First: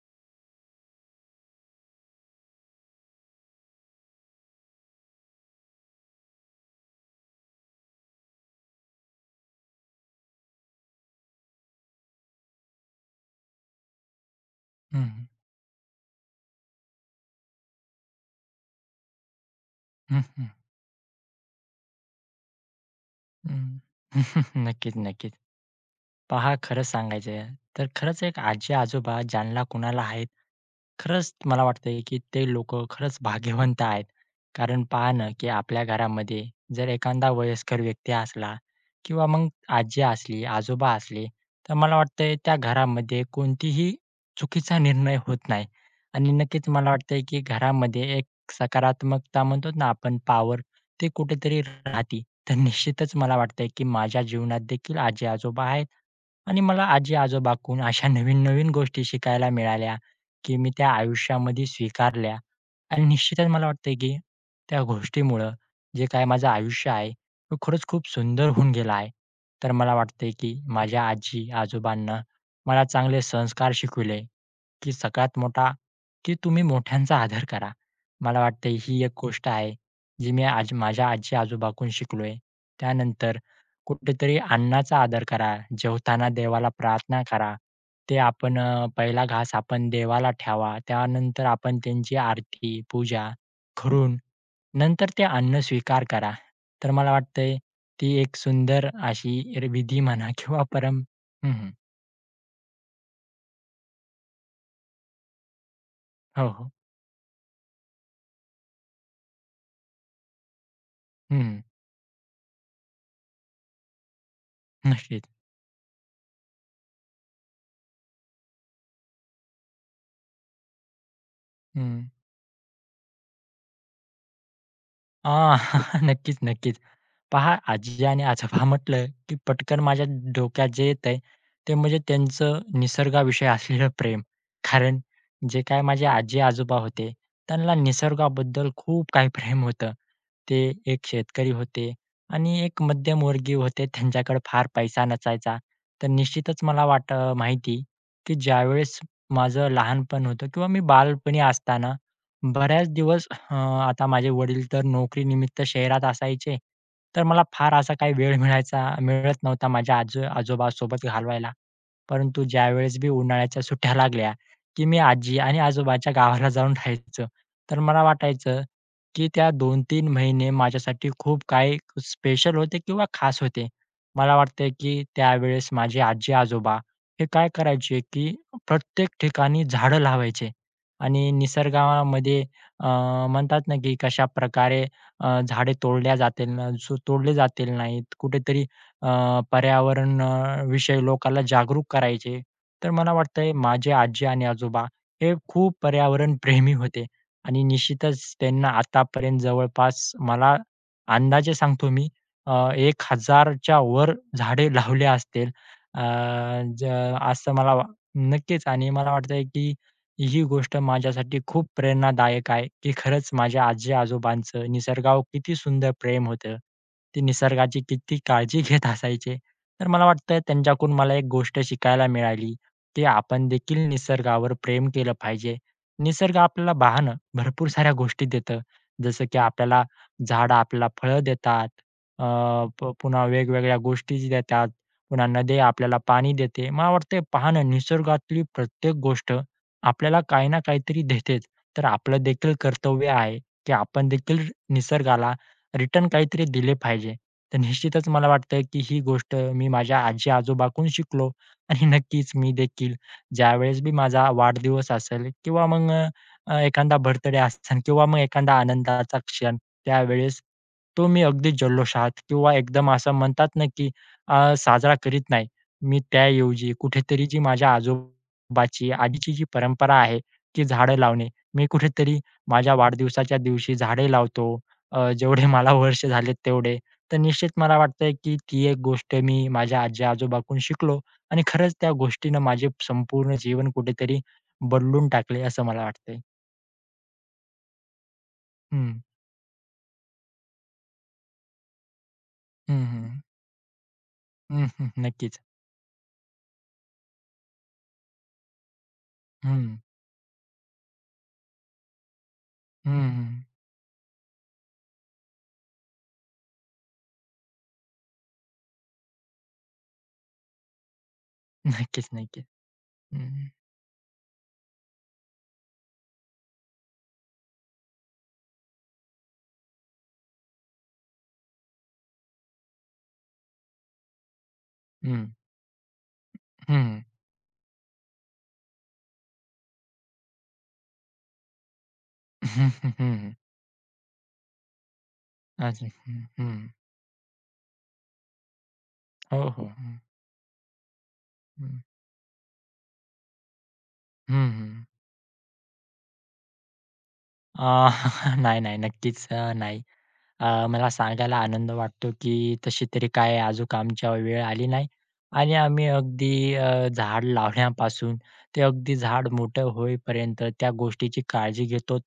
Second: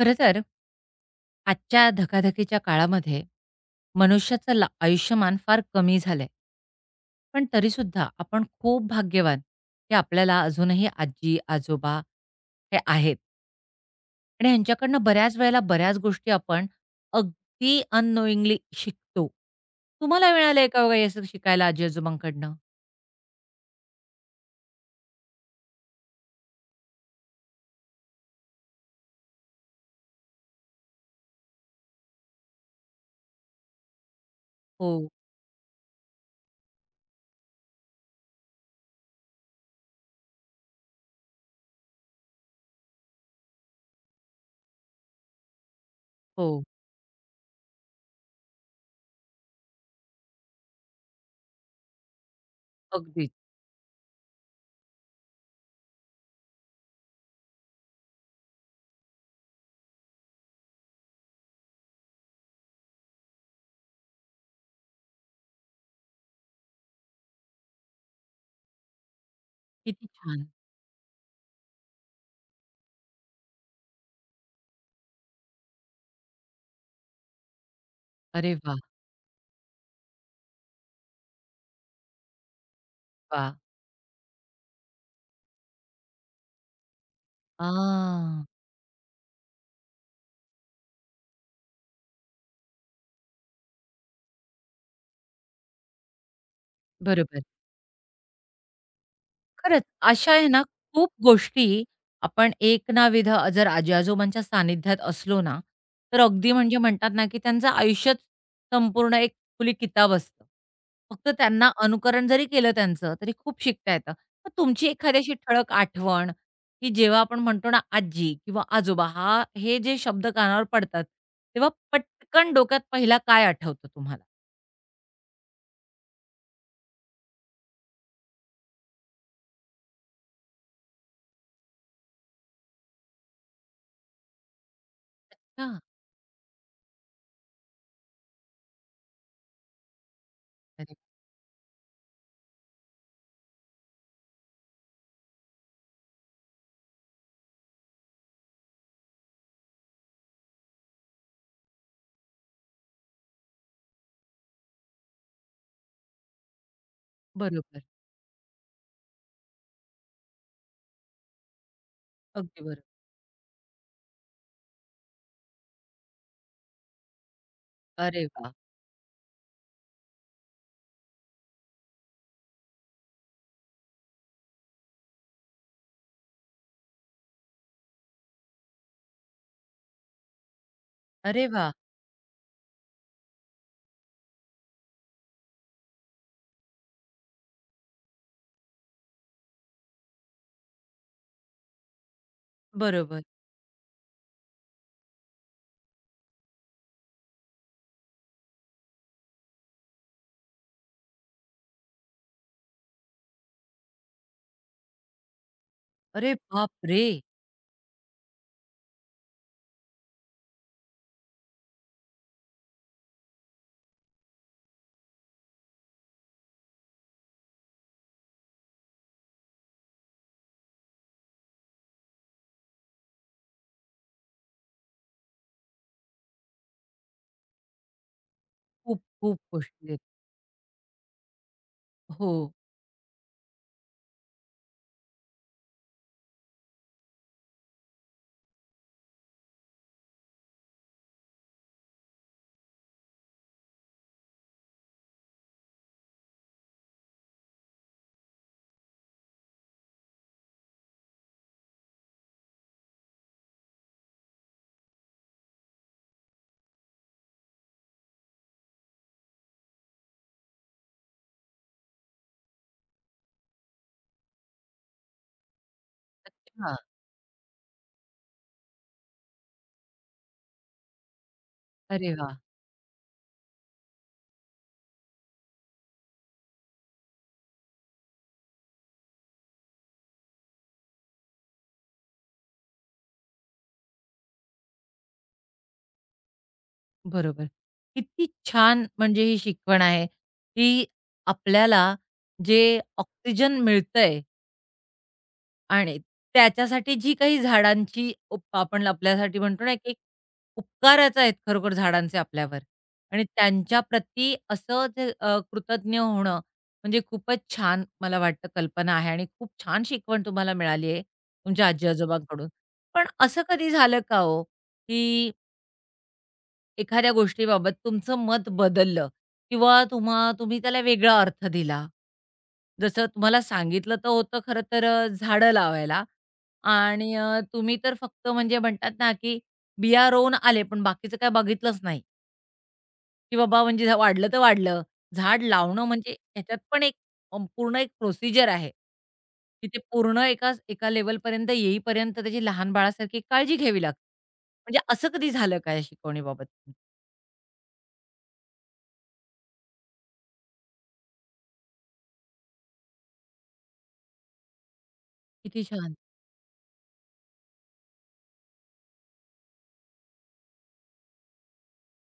खरं तर आजच्या धकाधकीच्या काळामध्ये मनुष्याचं आयुष्यमान फार कमी झालंय. पण तरीसुद्धा आपण खूप भाग्यवान की आपल्याला अजूनही आजी आजोबा हे आहेत आणि हं, यांच्याकडनं हं. बऱ्याच वेळेला बऱ्याच गोष्टी आपण अगदी अननोईंगली शिकतो. हं, तुम्हाला हं. मिळालंय का वगैरे असं शिकायला आजी आजोबांकडनं? नक्कीच, नक्कीच. पहा, खरं सांगायचं तर खरंच एक आजी-आजोबा ज्यांना कुणाला आहेत, खरंच मला वाटतंय की ते लोकं खरंच भाग्यवंत आहेत. कारण हो, पहा ना, की आपल्या घरामध्ये जर एखादा वयस्कर व्यक्ती असला किंवा मग आजी असली, आजोबा असले, तर मला वाटतंय त्या घरामध्ये कोणतीही चुकीचा निर्णय होत नाही. आणि हो. नक्कीच मला वाटतंय की घरामध्ये एक सकारात्मकता म्हणतो ना आपण पॉवर ते कुठेतरी राहते. तर निश्चितच अगदी. मला वाटतंय की माझ्या जीवनात देखील आजी-आजोबा आहेत. आणि मला आजी-आजोबाकडून अशा नवीन-नवीन गोष्टी शिकायला मिळाल्या, की मी त्या आयुष्यामध्ये स्वीकारल्या आणि निश्चितच मला वाटतंय, की त्या गोष्टीमुळं जे काही माझं आयुष्य आहे, तो खरंच खूप सुंदर होऊन गेला आहे. तर मला किती वाटतंय, छान. की माझ्या आजी-आजोबांना मला चांगले संस्कार शिकविले, की सगळ्यात मोठा, की तुम्ही मोठ्यांचा आदर करा. मला अरे वा. वाटतंय ही एक गोष्ट आहे, जी मी आज माझ्या आजी-आजोबाकडून शिकलोय. त्यानंतर वा. कुठेतरी अन्नाचा आदर करा. जेवताना देवाला प्रार्थना करा. ते आ. आपण पहिला घास आपण देवाला ठेवा. त्यानंतर आपण त्यांची आरती, पूजा करून नंतर ते अन्न स्वीकार करा. तर मला बरोबर. वाटतंय ती एक सुंदर अशी खरंच, विधी म्हणा अशा आहे किंवा ना परं. खूप गोष्टी. हं, आपण एक ना विध, जर आजी-आजोबांच्या सानिध्यात असलो ना, तर हो, अगदी हो. म्हणजे म्हणतात ना, की त्यांचं आयुष्यच संपूर्ण एक खुली किताब असतं. फक्त हं, त्यांना अनुकरण जरी केलं त्यांचं, तरी खूप शिकता येतं. मग तुमची एखादी नक्कीच. अशी ठळक आठवण, की जेव्हा आपण म्हणतो ना आजी किंवा आजोबा हा हे जे शब्द कानावर पडतात, तेव्हा हं. पटकन डोक्यात पहिला काय आठवतं तुम्हाला? आ, नक्कीच, नक्कीच. पहा आजी आणि आजोबा म्हटलं, की पटकन माझ्या डोक्यात जे येतंय, ते म्हणजे त्यांचं निसर्गाविषयी असलेलं प्रेम. कारण जे हां. काय माझे आजी-आजोबा होते, त्यांना निसर्गाबद्दल खूप काही प्रेम होतं. ते अरे. एक शेतकरी होते आणि एक मध्यमवर्गीय होते. त्यांच्याकडे फार पैसा नसायचा. तर निश्चितच मला वाट माहिती, की ज्यावेळेस माझं लहानपण होतं किंवा मी बालपणी असताना बऱ्याच दिवस आता माझे वडील तर नोकरीनिमित्त शहरात असायचे, तर मला फार बरोबर. असा काही वेळ मिळत नव्हता माझ्या आजोबासोबत घालवायला. परंतु अगदी बरोबर. ज्यावेळेस बी उन्हाळ्याच्या सुट्ट्या लागल्या, की मी आजी आणि आजोबाच्या गावाला जाऊन राहायचो. तर मला अरे वाह! वाटायचं, की त्या 2-3 महिने माझ्यासाठी खूप काही स्पेशल होते किंवा खास होते. मला वाटतंय, की त्यावेळेस माझे आजी-आजोबा हे काय करायचे, की प्रत्येक ठिकाणी झाडं लावायचे आणि अरे वाह! निसर्गामध्ये अ, म्हणतात ना, की कशाप्रकारे झाडे तोडल्या जातील ना सो तोडले जातील नाहीत. कुठेतरी अ, पर्यावरण विषयी लोकांना जागरूक करायचे. तर मला बरोबर. वाटतंय माझे आजी आणि आजोबा हे खूप पर्यावरणप्रेमी होते आणि निश्चितच त्यांना आतापर्यंत जवळपास मला अंदाजे सांगतो मी, 1000च्या वर झाडे लावले असतील. अ, अरे ज बापरे! असं मला वा- नक्कीच आणि मला वाटतंय की ही गोष्ट माझ्यासाठी खूप प्रेरणादायक आहे, की खरंच माझ्या आजी-आजोबांचं निसर्गावर किती सुंदर प्रेम होतं. ते निसर्गाची किती काळजी घेत असायचे. तर मला वाटतं त्यांच्याकडून मला एक गोष्ट शिकायला मिळाली, की आपण देखील निसर्गावर प्रेम केलं पाहिजे. निसर्ग आपल्याला पाहणं भरपूर साऱ्या गोष्टी देतं. खूप, जसं की खूप आपल्याला गोष्टी आहेत. झाडं आपल्याला फळं देतात. अ, हो. प पुन्हा वेगवेगळ्या गोष्टी देतात. पुन्हा नद्या आपल्याला पाणी देते. मला वाटतंय पाहणं निसर्गातली प्रत्येक गोष्ट आपल्याला काही ना काहीतरी देतेच. तर आपलं देखील कर्तव्य आहे, की आपण देखील निसर्गाला रिटर्न काहीतरी दिले पाहिजे. तर निश्चितच मला वाटतं, की ही गोष्ट मी माझ्या आजी-आजोबांकडून शिकलो आणि नक्कीच मी देखील ज्यावेळेस बी माझा वाढदिवस असेल किंवा मग एखादा बर्थडे असेल किंवा मग एखादा आनंदाचा क्षण, त्यावेळेस तो मी अगदी जल्लोषात किंवा एकदम असं म्हणतात ना, की साजरा करीत नाही. मी त्याऐवजी हां. कुठेतरी जी माझ्या बाची आधीची जी परंपरा आहे, ती झाडं लावणे. मी अरे कुठेतरी वाह! माझ्या वाढदिवसाच्या दिवशी झाडे लावतो. जेवढे मला वर्ष झालेत तेवढे. तर निश्चित मला वाटतंय, की ती एक गोष्ट मी माझ्या आजी-आजोबांकडून शिकलो आणि खरंच त्या गोष्टीनं माझे संपूर्ण जीवन कुठेतरी बदलून टाकले असं मला वाटतंय. बरोबर. किती छान हं. म्हणजे ही शिकवण आहे, की आपल्याला जे हं, हं. ऑक्सिजन मिळतंय हं, हं. नक्कीच. आणि त्याच्यासाठी जी काही झाडांची उप आपण आपल्यासाठी म्हणतो ना, हं. की उपकारच आहेत खरोखर झाडांचे आपल्यावर. हं, आणि हं. त्यांच्या प्रती असं ते कृतज्ञ होणं म्हणजे खूपच छान मला वाटतं कल्पना आहे आणि खूप छान शिकवण तुम्हाला मिळाली आहे तुमच्या नक्कीच, नक्कीच. आजी-आजोबांकडून. पण हं, असं हं. कधी झालं का हो, की एखाद्या गोष्टीबाबत तुमचं मत बदललं किंवा तुम्ही त्याला वेगळा अर्थ दिला? जसं तुम्हाला सांगितलं तर होतं खरं तर हं. झाडं लावायला. हं, हं. आणि तुम्ही तर फक्त म्हणजे म्हणतात ना, की बिया रोवून आले, पण बाकीचं काय बघितलंच नाही, हं, की बाबा म्हणजे वाढलं तर वाढलं. झाड लावणं अच्छा. म्हणजे हं, हं. ह्याच्यात पण एक पूर्ण एक प्रोसिजर आहे, हो, हो. की ते हं, पूर्ण एका एका लेव्हलपर्यंत हं. येईपर्यंत त्याची लहान बाळासारखी काळजी घ्यावी लागते. हं, म्हणजे हं. असं कधी झालं काय शिकवणीबाबत? अ, नाही, नाही. नक्कीच नाही. मला सांगायला आनंद वाटतो, की तशी तरी काय अजूक आमच्यावर वेळ आली नाही आणि किती आम्ही छान. अगदी झाड लावण्यापासून ते अगदी झाड मोठं होईपर्यंत त्या गोष्टीची काळजी घेतो.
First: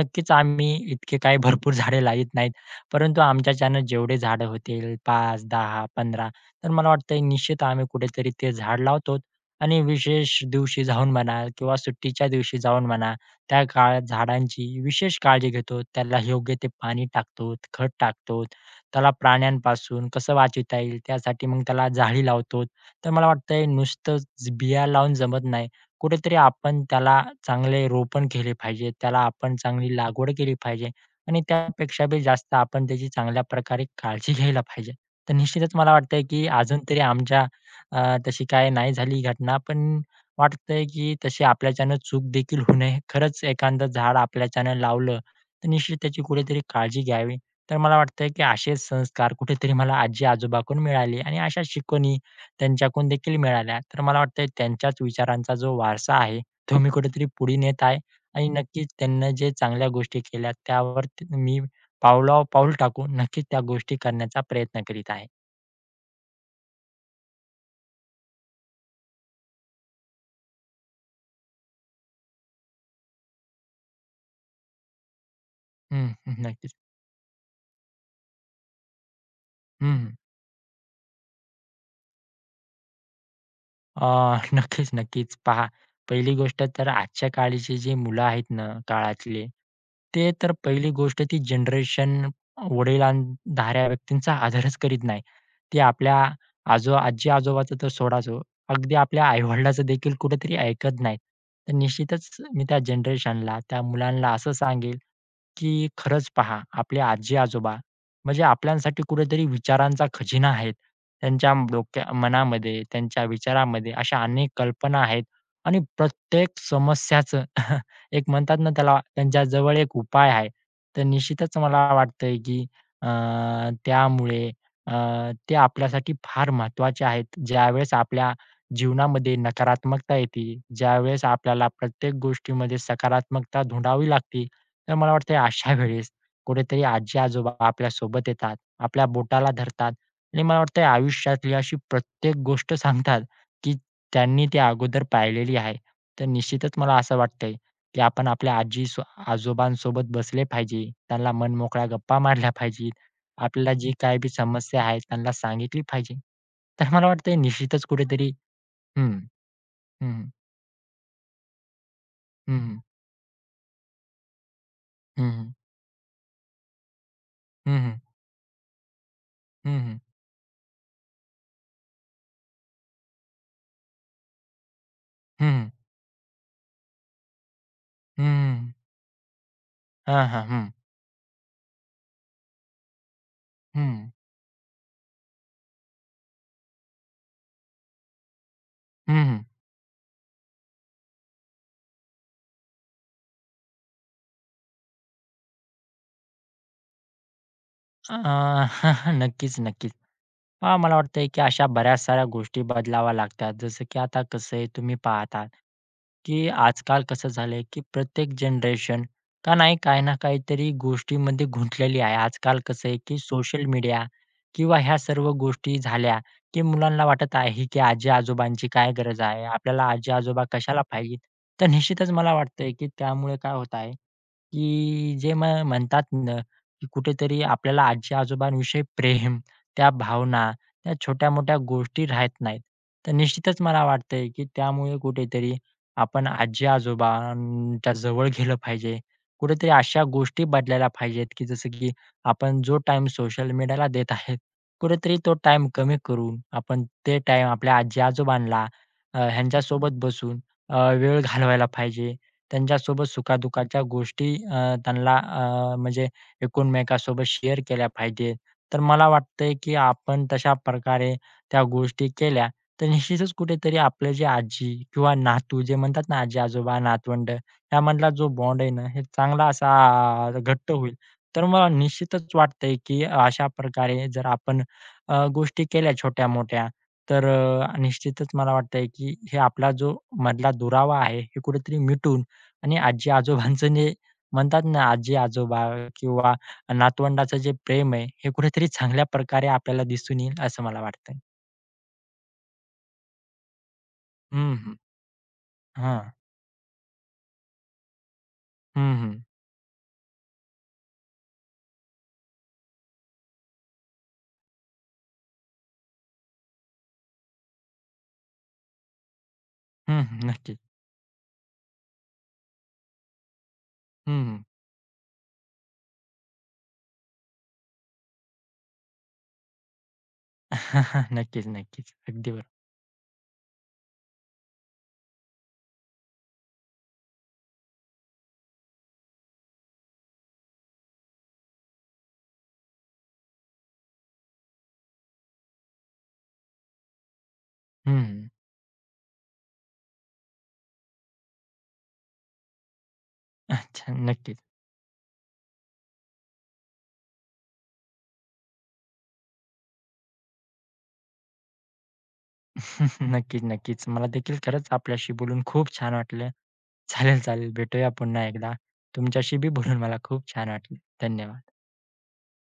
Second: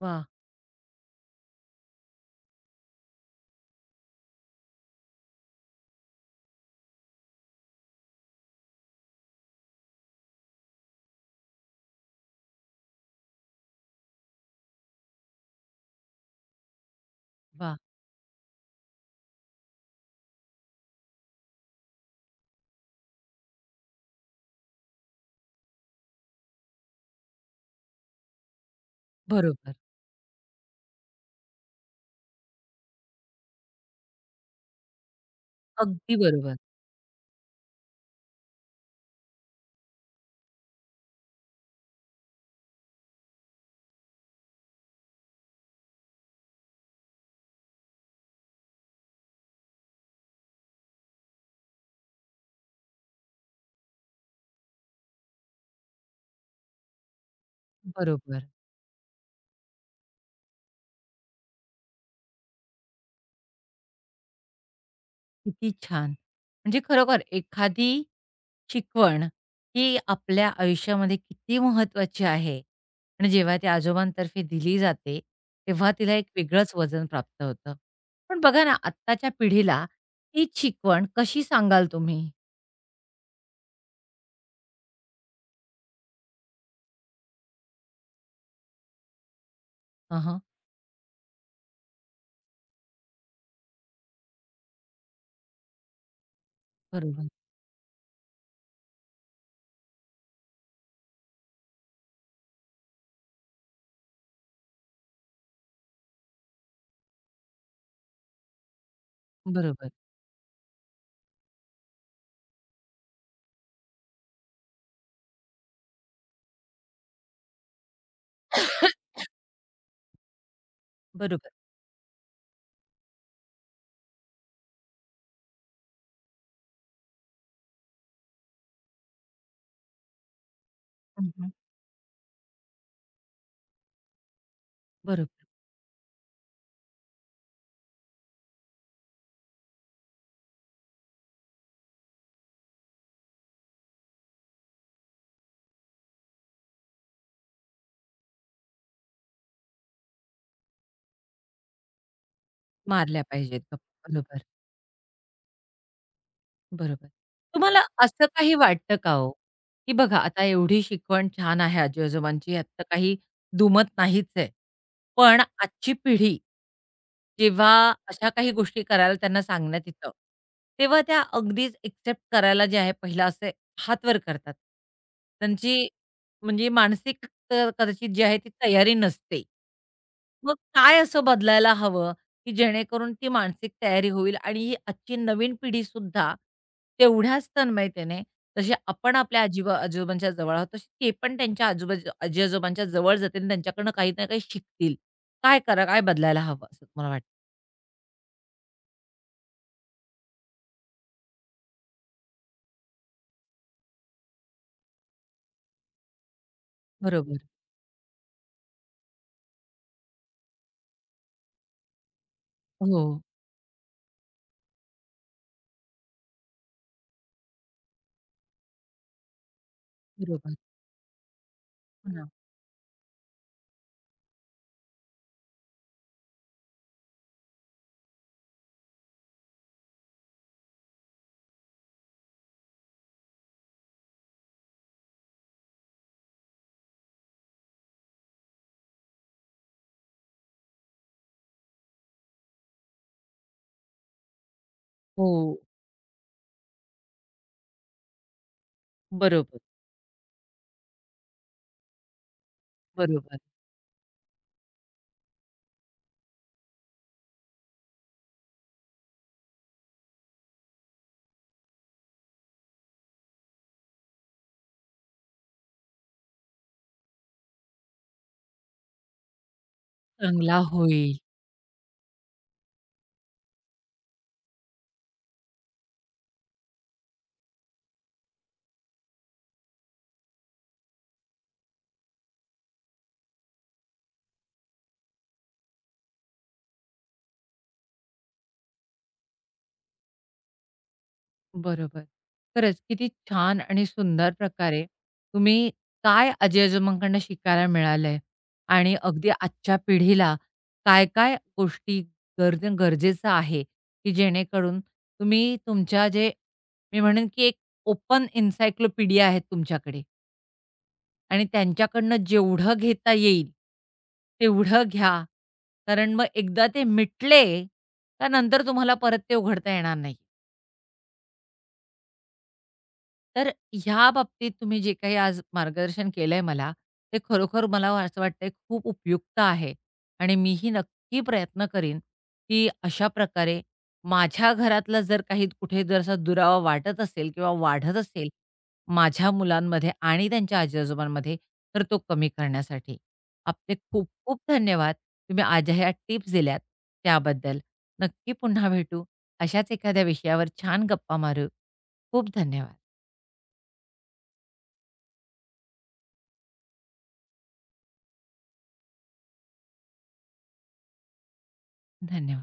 वा. आम्ही इतके काही भरपूर झाडे लावीत नाहीत, परंतु आमच्याच्यानं जेवढे झाडं होतील 5, 10, 15, तर मला वाटतंय निश्चित आम्ही कुठेतरी ते झाड लावतो आणि विशेष दिवशी जाऊन म्हणा किंवा सुट्टीच्या दिवशी जाऊन म्हणा त्या काळात झाडांची विशेष काळजी घेतो. त्याला योग्य ते पाणी टाकतो, वा. खत टाकतो. त्याला प्राण्यांपासून कसं वाचवता येईल त्यासाठी मग त्याला जाळी लावतो. तर मला वाटतंय नुसतंच बिया लावून जमत नाही. कुठेतरी आपण त्याला चांगले रोपण केले पाहिजे. त्याला आपण बरोबर. चांगली लागवड केली पाहिजे आणि त्यापेक्षा बी जास्त आपण त्याची चांगल्या प्रकारे काळजी घ्यायला पाहिजे. तर निश्चितच मला अगदी वाटतंय की बरोबर. अजून तरी आमच्या तशी काही नाही झाली घटना पण वाटतंय की तशी आपल्याच्यानं चूक देखील होऊ नये. खरंच एखादं झाड आपल्याच्यानं लावलं, तर निश्चित त्याची कुठेतरी काळजी घ्यावी. तर मला वाटतंय की असे संस्कार कुठेतरी मला आजी-आजोबाकडून मिळाले आणि अशा शिकवणी त्यांच्याकडून देखील मिळाल्या. तर मला वाटतंय त्यांच्याच विचारांचा जो वारसा आहे, तो मी कुठेतरी पुढे नेत आहे बरोबर. आणि नक्कीच त्यांनी जे चांगल्या गोष्टी केल्या, मी पावलावर पाऊल टाकून नक्कीच त्या गोष्टी करण्याचा प्रयत्न करीत आहे. किती छान. म्हणजे खरोखर एखादी शिकवण ही आपल्या आयुष्यामध्ये किती महत्त्वाची आहे आणि जेव्हा ती आजोबांतर्फे दिली जाते, तेव्हा हं, तिला एक हं. नक्कीच. वेगळंच वजन प्राप्त होतं. पण बघा ना, आत्ताच्या पिढीला हं, तीच शिकवण कशी सांगाल तुम्ही? अ, नक्कीच, नक्कीच. पहा, पहिली गोष्ट तर आजच्या काळची जी मुलं आहेत ना, काळातले, ते हं. तर पहिली गोष्ट ती जनरेशन वडिलांधाऱ्या व्यक्तींचा आदरच करीत नाही. ते आपल्या बरोबर. आजी-आजोबाचं तर सोडाचो, हो, अगदी आपल्या आई देखील कुठेतरी ऐकत नाहीत. तर निश्चितच मी त्या जनरेशनला, त्या मुलांना असं सांगेल, की खरंच पहा, आपले आजी-आजोबा म्हणजे आपल्यासाठी कुठेतरी बरोबर. विचारांचा खजिना आहेत. त्यांच्या डोक्या मनामध्ये, त्यांच्या विचारामध्ये अशा अनेक कल्पना आहेत आणि प्रत्येक समस्याचं एक म्हणतात ना त्याला त्यांच्या जवळ एक उपाय आहे. तर बरोबर. निश्चितच मला वाटतंय की अ, त्यामुळे अ, ते आपल्यासाठी फार महत्त्वाचे आहेत. ज्यावेळेस आपल्या जीवनामध्ये नकारात्मकता येते, ज्यावेळेस हं. आपल्याला प्रत्येक गोष्टीमध्ये सकारात्मकता धुंडावी लागते, तर मला वाटतंय बरोबर. अशा वेळेस कुठेतरी आजी-आजोबा आपल्यासोबत येतात, आपल्या बोटाला धरतात आणि मला वाटतंय आयुष्यातली अशी प्रत्येक गोष्ट सांगतात, की त्यांनी ते अगोदर पाहिलेली आहे. तर निश्चितच मला असं वाटतंय, की आपण आपल्या आजी सो आजोबांसोबत बसले पाहिजे. त्यांना मनमोकळ्या गप्पा मारल्या पाहिजेत. मारल्या पाहिजेत आपल्याला गप्पा. जी काही बी बरोबर. समस्या आहे त्यांना सांगितली पाहिजे. तर मला बरोबर. वाटतंय तुम्हाला निश्चितच असं कुठेतरी काही वाटतं हं, का हो, की हं, बघा हं, आता एवढी शिकवण छान आहे आजी-आजोबांची, हं, आता काही दुमत नाहीच आहे. हं, पण हं, आजची पिढी जेव्हा हं, अशा काही गोष्टी करायला त्यांना सांगण्यात हं, येतं, तेव्हा त्या अगदीच एक्सेप्ट करायला जे आहे पहिला असे हात वर करतात. हं, त्यांची म्हणजे मानसिक क कदाचित जी आहे ती हं, तयारी नसते. हां, हां, मग हं, काय असं बदलायला हवं, की जेणेकरून ती मानसिक हं, तयारी होईल आणि ही आजची नवीन पिढीसुद्धा तेवढ्याच तन्मयतेने, जशी आपण आपल्या आजीबा-आजोबांच्या जवळ आहोत, तशी ते पण त्यांच्या आजी-आजोबांच्या जवळ जातील आणि त्यांच्याकडनं काही ना काही शिकतील. काय करा काय बदलायला हवं असं तुम्हाला? नक्कीच, नक्कीच. मला वाटतंय की अशा बऱ्याच साऱ्या गोष्टी बदलाव्या लागतात. जसं की आता कसं आहे तुम्ही पाहता, की आजकाल कसं बरोबर. झालंय की प्रत्येक जनरेशन का नाही काही ना काहीतरी गोष्टीमध्ये गुंतलेली आहे. आजकाल कसं आहे हो, की सोशल मीडिया किंवा ह्या सर्व गोष्टी झाल्या, की मुलांना वाटत आहे की आजी-आजोबांची काय गरज आहे? आपल्याला आजी-आजोबा बरोबर. कशाला पाहिजे? तर निश्चितच हो ना. मला वाटतंय की त्यामुळे काय होत आहे की जे मग म्हणतात ना, की कुठेतरी आपल्याला आजी-आजोबांविषयी प्रेम, त्या भावना, त्या छोट्या-मोठ्या गोष्टी राहत नाहीत. तर निश्चितच मला वाटतंय, की त्यामुळे कुठेतरी आपण आजी-आजोबांच्या जवळ गेलं पाहिजे. कुठेतरी अशा गोष्टी बदलायला पाहिजेत, की जसं की आपण जो टाईम सोशल मीडियाला देत आहेत, कुठेतरी तो हो, टाईम कमी करून आपण ते टाईम आपल्या आजी-आजोबांना बरोबर, ह्यांच्यासोबत बसून वेळ घालवायला पाहिजे. त्यांच्यासोबत बरोबर. सुखादुःखाच्या गोष्टी त्यांना म्हणजे एकमेकांसोबत शेअर केल्या पाहिजेत. तर मला वाटतंय की आपण तशा प्रकारे त्या गोष्टी केल्या, तर निश्चितच कुठेतरी आपले जे आजी किंवा नातू जे म्हणतात ना, आजी-आजोबा, नातवंड यामधला जो बॉन्ड आहे ना, हे चांगला असा चांगला घट्ट होईल. होईल. तर मला निश्चितच वाटतंय की अशा प्रकारे जर आपण गोष्टी केल्या छोट्या-मोठ्या, तर निश्चितच मला वाटतंय की हे आपला जो मधला दुरावा आहे, हे कुठेतरी मिटून आणि आजी-आजोबांचं जे म्हणतात ना, आजी-आजोबा किंवा नातवंडाचं जे प्रेम आहे, हे कुठेतरी चांगल्या प्रकारे आपल्याला दिसून येईल असं मला वाटतंय. बरोबर. खरंच किती छान आणि सुंदर हं, हं. प्रकारे तुम्ही हां. काय आजी-आजोबांकडून शिकायला मिळालंय हं, आणि हं. अगदी आजच्या पिढीला काय-काय गोष्टी गरजेचं आहे, की जेणेकरून तुम्ही तुमच्या जे, मी म्हणेन की एक ओपन एन्सायक्लोपीडिया आहे हं, तुमच्याकडे. हं. नक्कीच. आणि त्यांच्याकडनं जेवढं घेता येईल, हं, हं. तेवढं घ्या. कारण मग एकदा ते मिटले, त्यानंतर तुम्हाला परत ते उघडता येणार नाही. नक्कीच, नक्कीच. अगदी बरोबर. तर ह्या बाबतीत तुम्ही जे काही आज मार्गदर्शन केलंय मला, ते खरोखर मला असं वाटतंय खूप उपयुक्त आहे आणि मीही नक्की प्रयत्न करीन, की अशा प्रकारे माझ्या घरातला जर काही कुठे जर असा दुरावा वाटत असेल किंवा वाढत हं, असेल माझ्या मुलांमध्ये आणि त्यांच्या आजी-आजोबांमध्ये, तर तो कमी करण्यासाठी. आपले अच्छा. खूप नक्कीच. खूप धन्यवाद. तुम्ही आज ह्या टिप्स दिल्यात त्याबद्दल. नक्की पुन्हा भेटू. अशाच एखाद्या विषयावर छान गप्पा मारू. खूप धन्यवाद. नक्कीच, नक्कीच. मला देखील खरंच आपल्याशी बोलून खूप छान वाटलं. चालेल, चालेल. भेटूया पुन्हा एकदा. तुमच्याशी बी बोलून मला खूप छान वाटलं. धन्यवाद. धन्यवाद.